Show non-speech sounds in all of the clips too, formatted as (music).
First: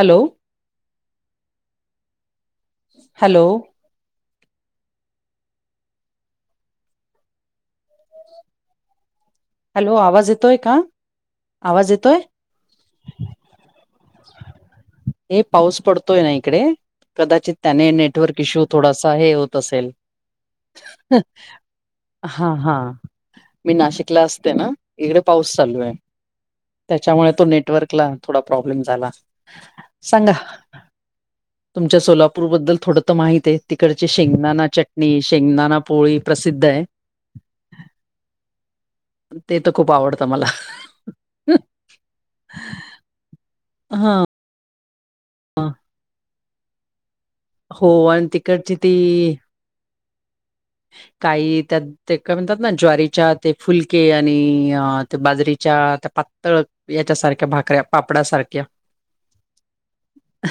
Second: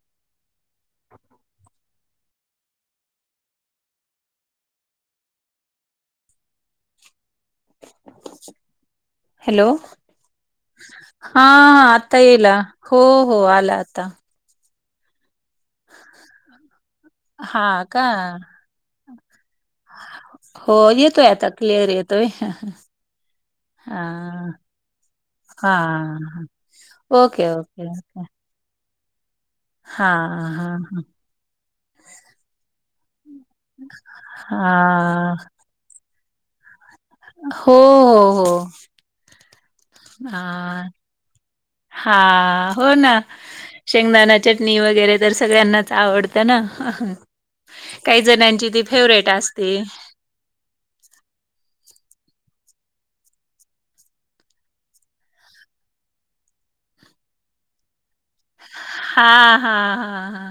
Hello. Hello. (inaudible) Hello आवाज येतोय का हा हा आवाज येतोय आता येला हो हो आला आता. हे पाऊस पडतोय ना इकडे कदाचित हा त्याने का नेटवर्क इश्यू थोडासा हे होत असेल. हो येतोय आता क्लिअर येतोय. हा हा मी हा नाशिकला असते ना इकडे पाऊस हा चालू आहे त्याच्यामुळे तो ओके नेटव ओके वर्कला ओके थोडा प्रॉब्लेम झाला. हा सांगा हा हा. तुमच्या सोलापूरबद्दल थोडं तर माहित आहे तिकडची शेंगदाणा चटणी, हा शेंगदाणा पोळी प्रसिद्ध आहे. हो हो हो ते तर खूप आवडतं मला हा. हा हो ना हा शेंगदाणा चटणी वगैरे तर सगळ्यांनाच आवडत तना हो काही आणि जणांची तिकडची ती फेवरेट असते. काही त्यात् ते काय म्हणतात ना ज्वारीच्या ते फुलके आणि ते बाजरीच्या त्या पातळ याच्यासारख्या भाकऱ्या. पापडा सारक्या. हा हा हा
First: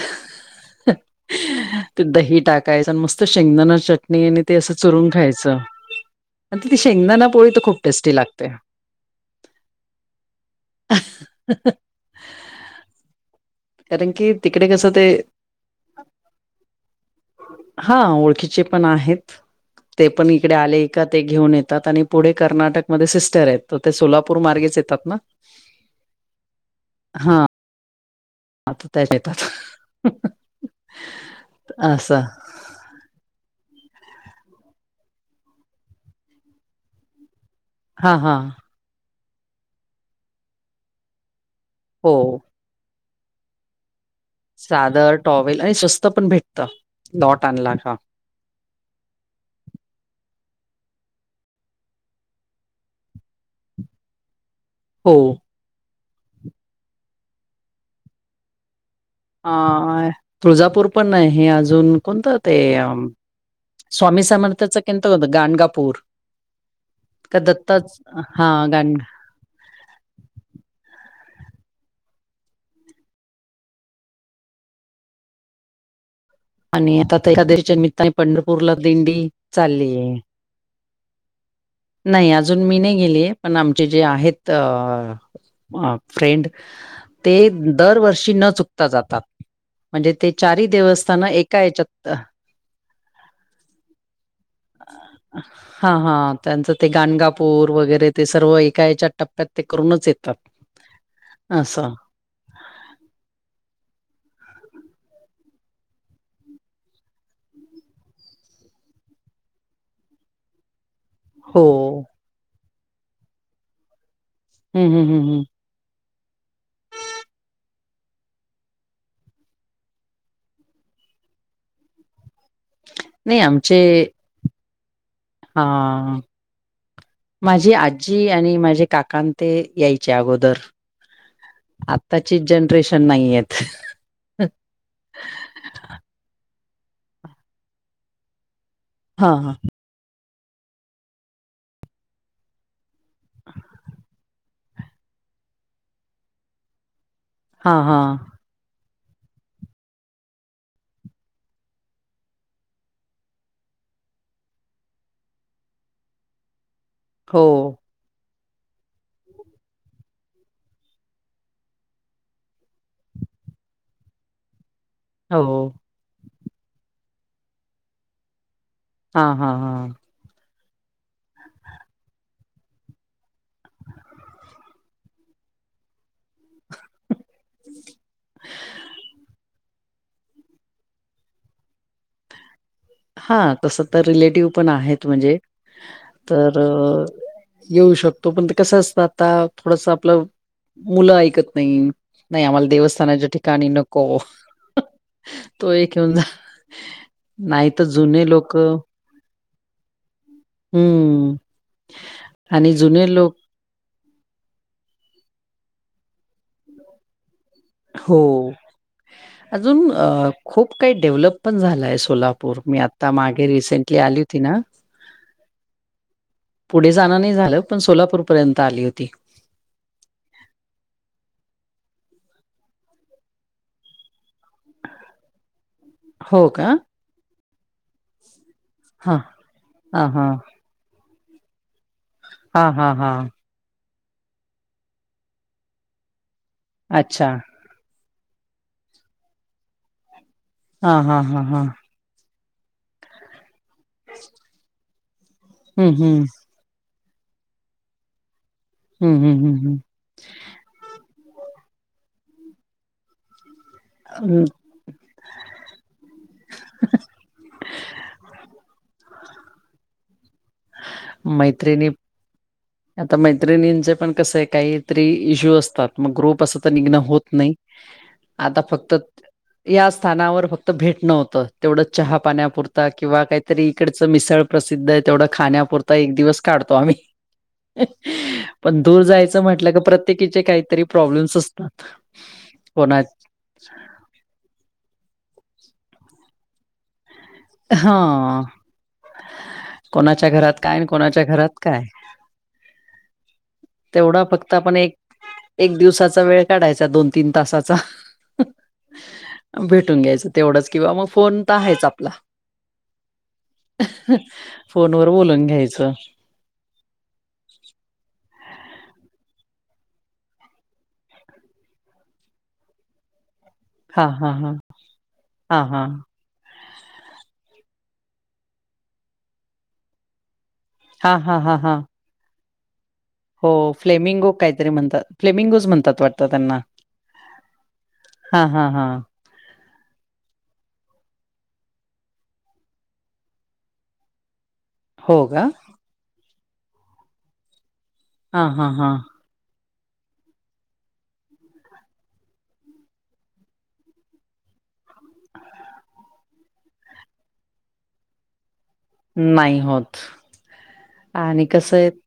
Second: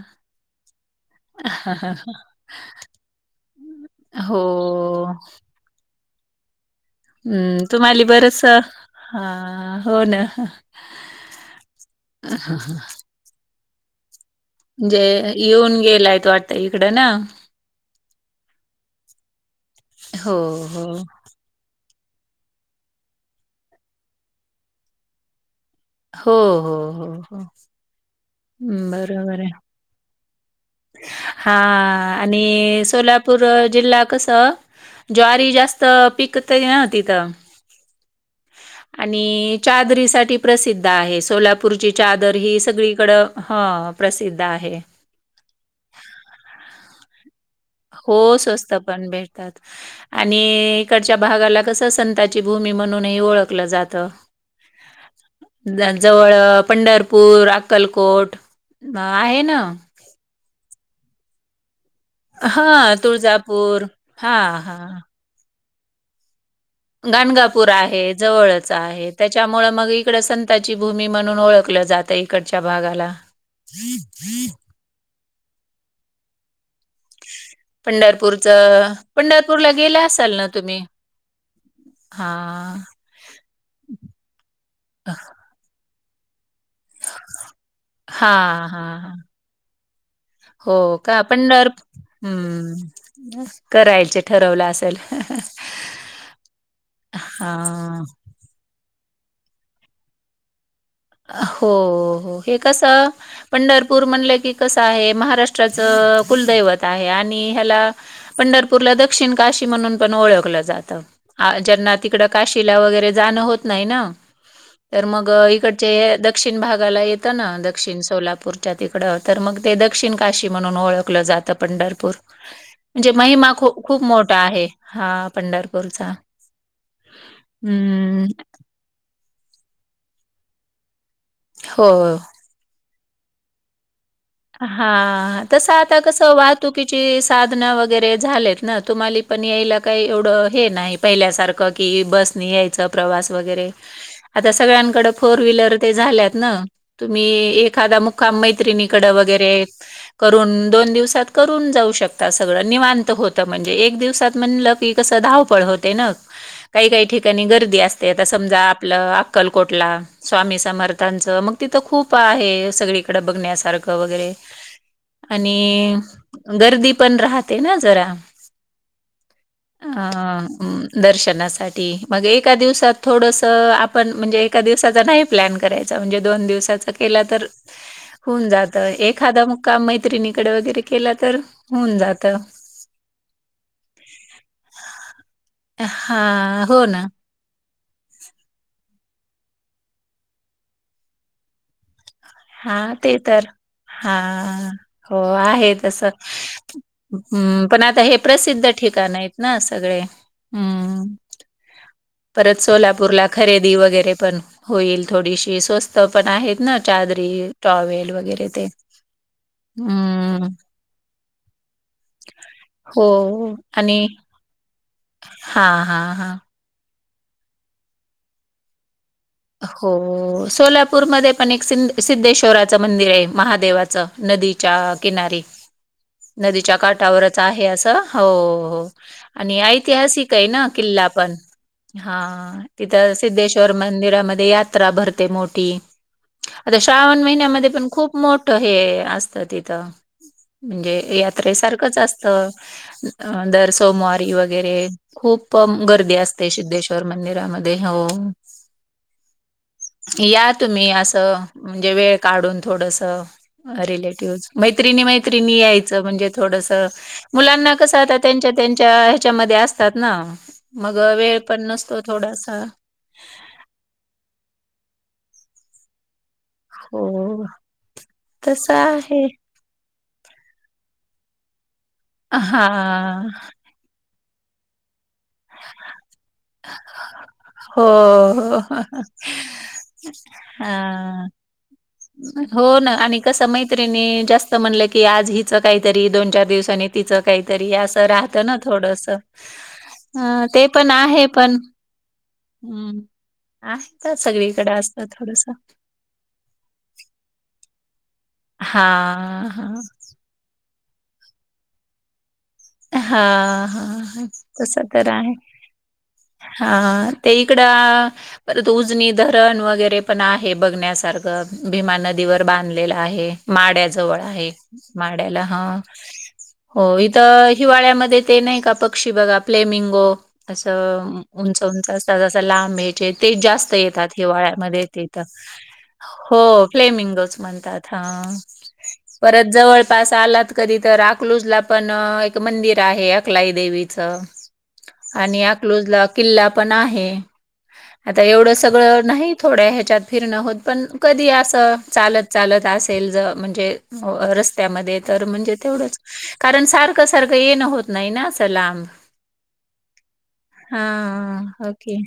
हा ते दही टाकायचं आणि मस्त शेंगदाणा चटणी हो आणि ते असं चुरून खायचं. आणि तितती शेंगदाना पोळी तर हम्म खूप तुम्हाला टेस्टी बरच लागते. हा हो ना. कारण की तिकडे कसं म्हणजे ते येऊन गेलाय तो वाटत इकडं ना हा ओळखीचे पण आहेत ते पण हो इकडे हो आले का ते घेऊन येत आणि पुढे कर्नाटकमध्ये सिस्टर आहेत ते सोलापूर मार्गेच येतात ना हो हो हो हा हो आता त्याच बरोबर येतात आहे हा असं आणि सोला पूर जिल्हा कस ज्वारी जास्त पिकत ना तिथं हा हा आणि चादरी साठी प्रसिद्ध आहे सोलापूरची चादर हो ही सगळीकड ह प्रसिद्ध आहे चादर टॉवेल आणि स्वस्त पण भेटत लॉट आणला का हो स्वस्त पण भेटतात आणि इकडच्या भागाला कस संताची भूमी म्हणूनही ओळखलं जातं हो. जवळ पंढरपूर अक्कलकोट अ, आहे अ ना. आहे तुळजापूर पण आहे अजून कोणतं ते अ हां, तुळजापूर स्वामी हां, समर्थाच हां. कोणत होत गाणगापूर का गणगापूर दत्ताच आहे हा जवळच गाण आहे त्याच्यामुळे मग इकड संताची भूमी म्हणून ओळखलं जातं इकडच्या भागाला ज जी आणि आता एकादशीच्या निमित्ताने पंढरपूरला पंढरपूरचं दिंडी पंढरपूरला चालली गेला आहे असाल ना तुम्ही? नाही अजून मी हां. नाही गेलीय पण आमचे जे आहेत फ्रेंड ते दरवर्षी न हां, हां, चुकता हां. जातात म्हणजे ते चार दिवस आपण जर करायच ठरवलं असेल हा हा त्यांचं ते गणगापूर हां. वगैरे ते सर्व एका याच्या टप्प्यात ते करूनच येतात हो असं हो हे कस पंढरपूर म्हणलं की कसं आहे महाराष्ट्राच कुलदैवत आहे आणि ह्याला पंढरपूरला दक्षिण काशी म्हणून पण ओळखलं जातं हो ज्यांना तिकड काशीला वगैरे जाणं होत नाही ना हम्म तर हम्म मग हम्म हम्म इकड दक्षिण भागाला येतं ना दक्षिण सोलापूरच्या तिकडं तर मग ते दक्षिण काशी म्हणून ओळख जात पंढरपूर म्हणजे नाही महिमा आमचे खूप खूप मोठा आहे हा हा पंढरपूरचा. हा माझी हम्म. आजी आणि माझे काकां ते यायचे अगोदर हो. आत्ताची जनरेशन नाहीय हा तस आता कस वाहतुकीची साधन वगैरे झालेत ना तुम्हाला हा पण याय लाग काही एवढं हे नाही पहिल्यासारखं की बसनी यायचं प्रवास वगैरे आता सगळ्यांकड फोर व्हीलर ते झाल्यात ना तुम्ही हा एखादा हा मुक्काम मैत्रिणीं कड वगैरे करून दोन दिवसात करून जाऊ शकता सगळं निवांत होत म्हणजे एक दिवसात म्हणल कस धावपळ होते ना काही काही ठिकाणी हो गर्दी असते ते आता समजा आपलं अक्कलकोटला स्वामी समर्थांचं मग तिथं खूप आहे सगळीकडे बघण्यासारखं वगैरे हो आणि गर्दी पण राहते ना जरा हा हा हा आ-अम्म दर्शनासाठी मग एका दिवसात थोडसं आपण म्हणजे एका दिवसाचा न्हाई प्लॅन करायचा म्हणजे दोन दिवसाचा केला तर हुन जातं एखादा का मैत्रिणीकडं वगैरे केला तर हुंन जातं. हा तसं तर रिलेटिव पण आहेत म्हणजे तर हा हो ना येऊ शकतो पण ते कसं असतं आता थोडस आपलं मुलं ऐकत नाई. नाही आम्हाला हा ते देवस्थानाच्या तर ठिकाणी नको हां. हं तो एक येेऊन जा. हम्म नाही पण तर आता हे जुने लोक प्रसिद्ध ठिकाण आहेत ना सगळे. हम्म परत आणि जुने सोलापूरला लोक खरे दी वगैरे पण होईल थोडीशी स्वस्त पण आहेत ना चादरी टॉवेल हो वगैरे ते. हम्म. काई डेव्हलप पण झालाय सोलापूर, मी हो आता मागे रिसेंटली आली होती ना हा हा हा. पुढे जाणं नाई झालं पण सोलापूरपर्यंत आली होती. हो, सोलापूरमध्ये पण एक सिंध सिद्धेश्वराचं मंदिर ये महादेवाचं नदीच्या किनारी, हो का नदीच्या काठावरच आहे असं, हो. हा आणि हा हा ऐतिहासिक ये ना किल्ला पण. हा, हा हा तिथं सिद्धेश् वर मंदिरामध्ये यात्रा भरते मोठी, आता श्रावण अच्छा महिन्यामध्ये पण खूप मोठ हे असतं तिथं. हा म्हणजे हा हा हा यात्रेसारखंच अस त. अ-दर सोमवारी वगैरे खूपम हम्म गर्दी हम्म अस ते सिद्धेश्वर मंदिरामध्ये, हो. हम्म हम्म हम्म हम्म. या तुम्ही असं म्हणजे वेळ काढून थोडसं हम्म रिलेटिव्ह्ज, मै त्रिणी मैत्रिणी याय चं म्हणजे थोडसं. मुलांना कसं आता त्यांच्या त्यांच्या हेच्यामध्ये असतात ना. मग वेळ पण मैत्रिणी नसतो थोडासा. आता मैत्रिणींचे पण कसंय काहीतरी इश्यू असतात, मग ग्रुप अस त निघणं होत हो. नाही, आता तसं फक्त आहे. या स्थानावर फक्त भेटणं होतं, तेवढं चहा पाण्यापुरता किंवा हां. काहीतरी इकडचं मिसळ प्रसिद्ध ये तेवढं खाण्यापुरता एक दिवस काढतो आम्ही हो, हो. पण दूर जायचं म्हटलं का प्रत्येकीचे काहीतरी हां. प्रॉब्लेम्सस. हो ना आणि कसं मैत्रिणी जास्त म्हणलं की आज हिचं काहीतरी दोन चार दिवसानी तिचं काहीतरी असं हा राहतं ना थोडसं. कोणाच्या घरात काय आणि कोणाच्या घरात काय. हं. आहे तर तेवढा फक्त सगळीकडे आपण एक, असतं थोडसं. एक दिवसाचा वेळ काढायचा दोन तीन तासाचा, हां, हं हां. भेटून घ्यायचं तेवढंच, किंवा म फोन त आहेच आपला. हा. अ-हं फोनवर बोलून घ्यायचं. हा, ते इकडं परत उजनी धरण वगैरे पण आहे बघण्यासारखं भीमा नदीवर बांधलेलं आहे. माड्या हां जवळ हां आहे, हां. माड्याला हां हा. हां. हो इथं हिवाळ्यामध्ये ते नाही का पक्षी बघा फ्लेमिंगो, हां असं हां हां हां. उंच-उंच अस ता जसा लांब एक. ते ते हो जास्त येतात फ्लेमिंगो काहीतरी हिवाळ्यामध्ये इथ म्हणतात. इथं फ्लेमिंगोज म्हणतात वाटतं हो, फ्लेमिंगोच म्हणतात. हा हा हा. परत जवळपास आलात कधी तर अकलुजला पण एक मंदिर आहे अकलाई देवीचं हो आणि का? अकलूज ला किल्ला पण आहे, आता हां एवढं हां हां. सगळं नाहीत कि थोड्या ह्याच्यात फिरणं होत, पण कधी असं चालत चालत असेल ज म्हणजे हो रस्त्यामध्ये तर म्हणजे तेवढंच, कारण सार सारखं सारखं येणं होत नाही ना असं लांब. नाही. होत. हा आणि कसंये, ओके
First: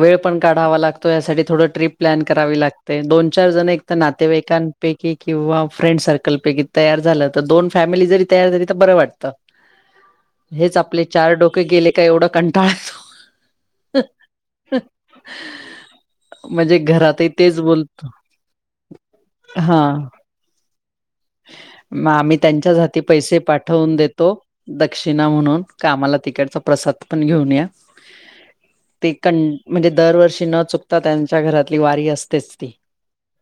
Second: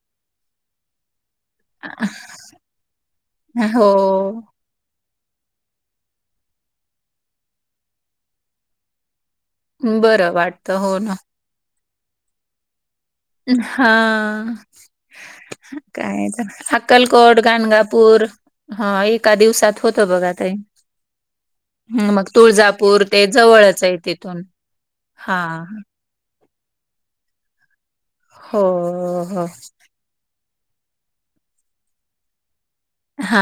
वेळ पण काढावा लागतो यासाठी थोडं ट्रिप प्लॅन करावी लागते, दोन चार जण, एक हो तर नातेवाईकांन पैकी किंवा फ्रेंड सर्कलपैकी तयार झालं, तर दोन फॅमिली जरी तयार झाली तर बरं वाटतं. बरं हेच वाटतं हो आपले ना चार डोके गेले का एवढं कंटाळा येतो. हाआ.. म्हणजे घरातही अक्कलकोट, तेच बोलतो गाणगापूर हा एका दिवसात हा. होत बघा ताई. (inaudible) म आम्ही त्यांच्याच हाती तुळजापूर ते पैसे जवळच पाठवून आहे देतो तिथून दक्षिणा हा म्हणून कामा आम्हाला तिकडचा प्रसाद पण घेऊन या, हो ते हो कण दरवर्षी न चुकता त्यांच्या घरातली वारी असतेच ती हा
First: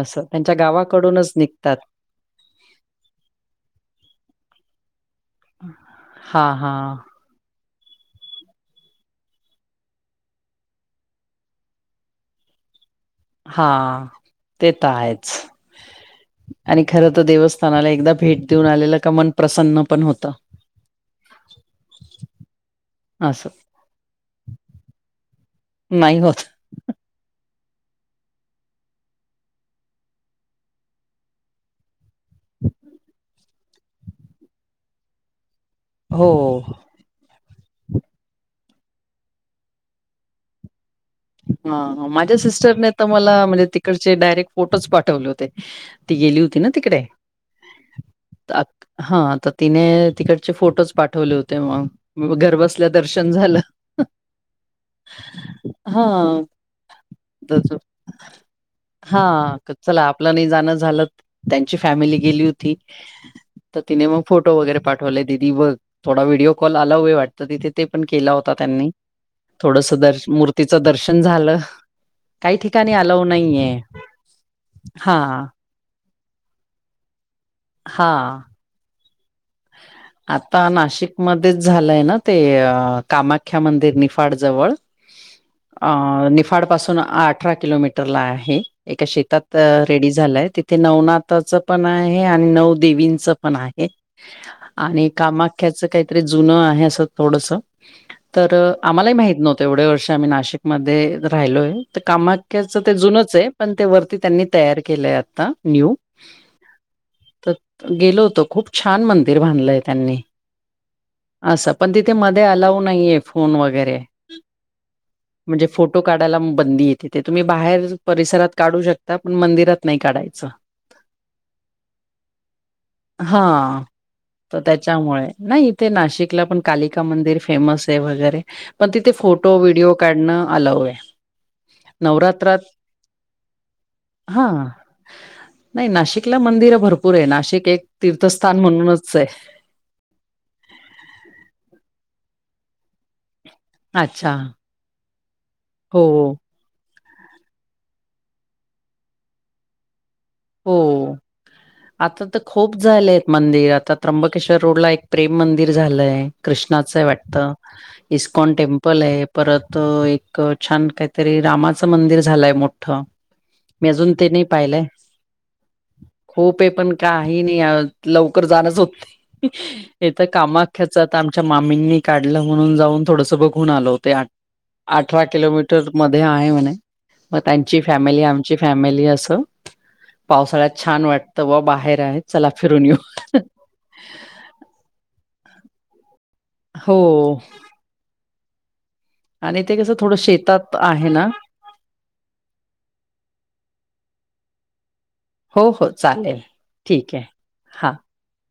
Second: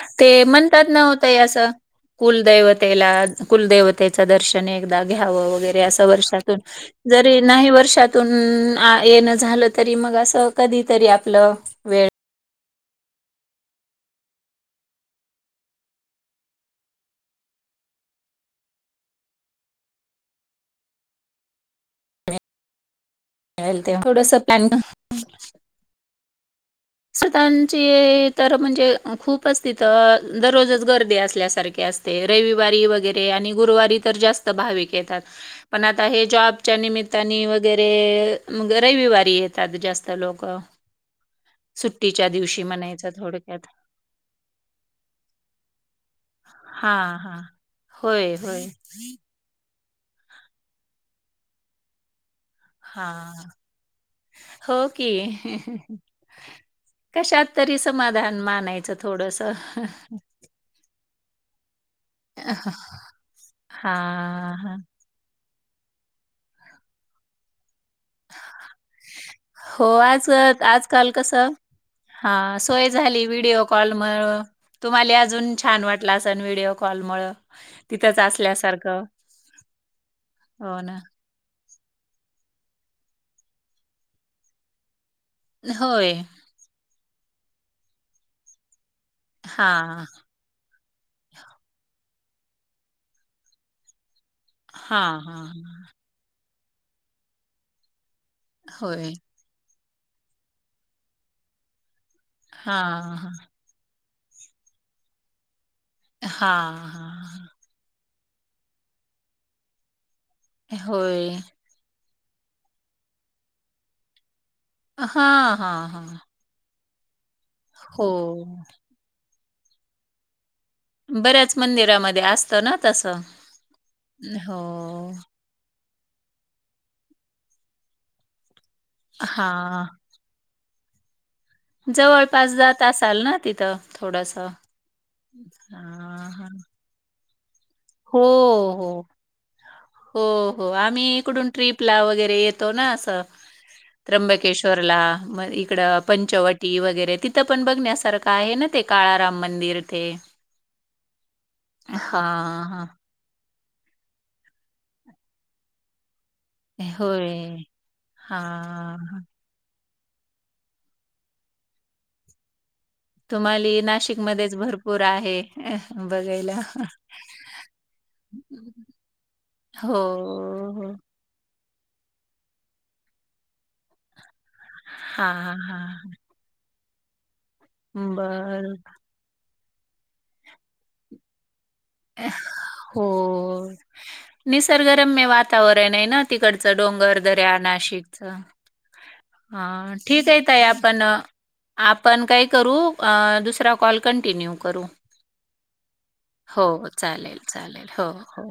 असं ते त्यांच्या म्हणतात न हो गावाकडूनच ताई असं निघतात. कुलदैवतेला कुलदेवतेच दर्शन एकदा घ्याव वगैरे अस हा वर्षातून हा जर की नाही वर्षातून येण झालं तरी मग असं कधी तरी आपलं वेळ हा, ते त आहेच. आणि खर तर देवस्थानाला एकदा भेट देऊन आलेलं का मन प्रसन्न पण होतं. (inaudible) आस. थोडंसं प्लॅन नाही होत. स्वतःंची तर म्हणजे अ खूप तिथ अ दररोजच गर्दी असल्यासारखी असते. ते रविवारी वगैरे आणि गुरुवारी तर जास्त भाविक येतात. पण आता हे हो. जॉबच्या निमित तानी वगैरे मग रविवारी येतात जास्त लोक हा, माझ्या सिस्टरने तर म्हणायचं मला थोडक्यात. म्हणजे तिकडचे डायरेक्ट फोटोच पाठवले होते. ती गेली होती ना तिकडे. हां, हां. होय होय. ताक हां, तर तिने तिकडचे फोटोज पाठवले होते मग घर बस हा, हो की. हां, कशात तरी तसं समाधान मानायचं थोडस. त्यांना ही जाण झाल त्यांची फॅमिली गेली होती तर तिने हां, फोटो हां. वगैरे पाठ आठवले दीदी बघ थोडा व्हिडिओ कॉल आला होय वाटतं तिथे ते पण केला होता त्यांनी. हो, थोडस दर्श मूर्तीचं दर्शन झालं. हा काही सोय ठिकाणी झाली अलाऊ व्हिडिओ नाहीये. कॉल मळ तुम्हाला हां, अजून छान वाट लास व्हिडओ कॉलमुळ तिथंच हां. असल्यासारखं. आता हो ना. नाशिक मध्येच झालंय ना, ते कामाख्या मंदिर निफाड जवळ. होय. अं निफाडपासून अठरा किलोमीटरला आहे. एका शेत तात हां, रेडी झालाय. तिथे नवनाथचं पण आहे आणि नऊ देवींच पण आहे. आणि हां, हां. कामाख्याचं काहीतरी जुनं आहे असं थोडसं, तर होय. आम्हालाही माहित नव्हत. तेवढे वर्ष आम्ही नाशिकमध्ये राहिलोय, तर कामाख्याच ते हां, हां. जुनच आहे. पण ते वरती त्यांनी तयार केलंय आता, न्यू. हां. हां. तर गेलो होतो. खूप छान मंदिर बांधलंय त्यांनी. होय. असं. पण तिथे मध्ये आलाऊ नाहीये फोन वगैरे. हां, म्हणजे हां, फोटो हां. काढायला बंदी तिथे तुम्ही बाहेर हो. परिसरात काढू शकता, पण मंदिरात नाही काढायचं. बऱ्याच मंदिरामध्ये असतं ना तसं. हा हो. तर त्याच्यामुळे. नाही. इथे नाशिकला पण कालिका मंदिर फेमस आहे वगैरे, पण तिथे फोटो हां. विडिओ काढणं आलाऊ आहे. जवळपास नवरात्रात जात असाल ना, तिथं थोडसं. हां. नाही नाशिकला मंदिर भरपूर आहे. नाशिक एक हो, तीर्थस्थान हो. म्हणूनच आहे. हो हो, आम्ही इकडून ट्रिपला वगैरे येतो ना असं. अच्छा. त्र्यंबकेश रला म इकड हो, पंचव टी वगैरे, तिथं पण बघण्यासारखं आहे ना ते काळाराम मंदिर ते. हो, आता तर हां, खूप हां. झाले आहेत मंदिर. आता त्र्यंबकेश्वर रोड ला एक प्रेम मंदिर झालंय. कृष्णाच आहे वाटतं, होय. इस्कॉन टेम्पल हां. आहे परत एक छान काहीतरी रामाचं मंदिर झालंय मोठं. तुम्हाली मी अजून ते नाही नाशिकमध्येच पाहिलंय भरपूर आहे. बघा खूप आहे पण काही नाही. लवकर जाणच होत नाही. हो, हे तर हो. कामाख्याच आता आमच्या मामींनी काढलं म्हणून जाऊन थोडसं बघून आलं होतो. आ ठरा हां, हां, किलोमीटर हां. मध्ये आहे म्हणे, मग त्यांची फॅमिली, आमची बरं. फॅमिली असं पावसाळ्यात छान वाटतं बॉ बाहेर आहे चला फिरून येऊ. हो. निसर्गरम्य वातावरण आहे ना तिकडचं हो डोंगर, दऱ्या नाशिक च. आणि ते हा कसं थोडं ठीक आहे ताई शेतात आपण आहे ना. आपण काय करू, अं दुसरा कॉल कंटिन्यू करू. हो हो. चालेल हो हो, ठीक आहे. चालेल चालेल. हां. हो हो.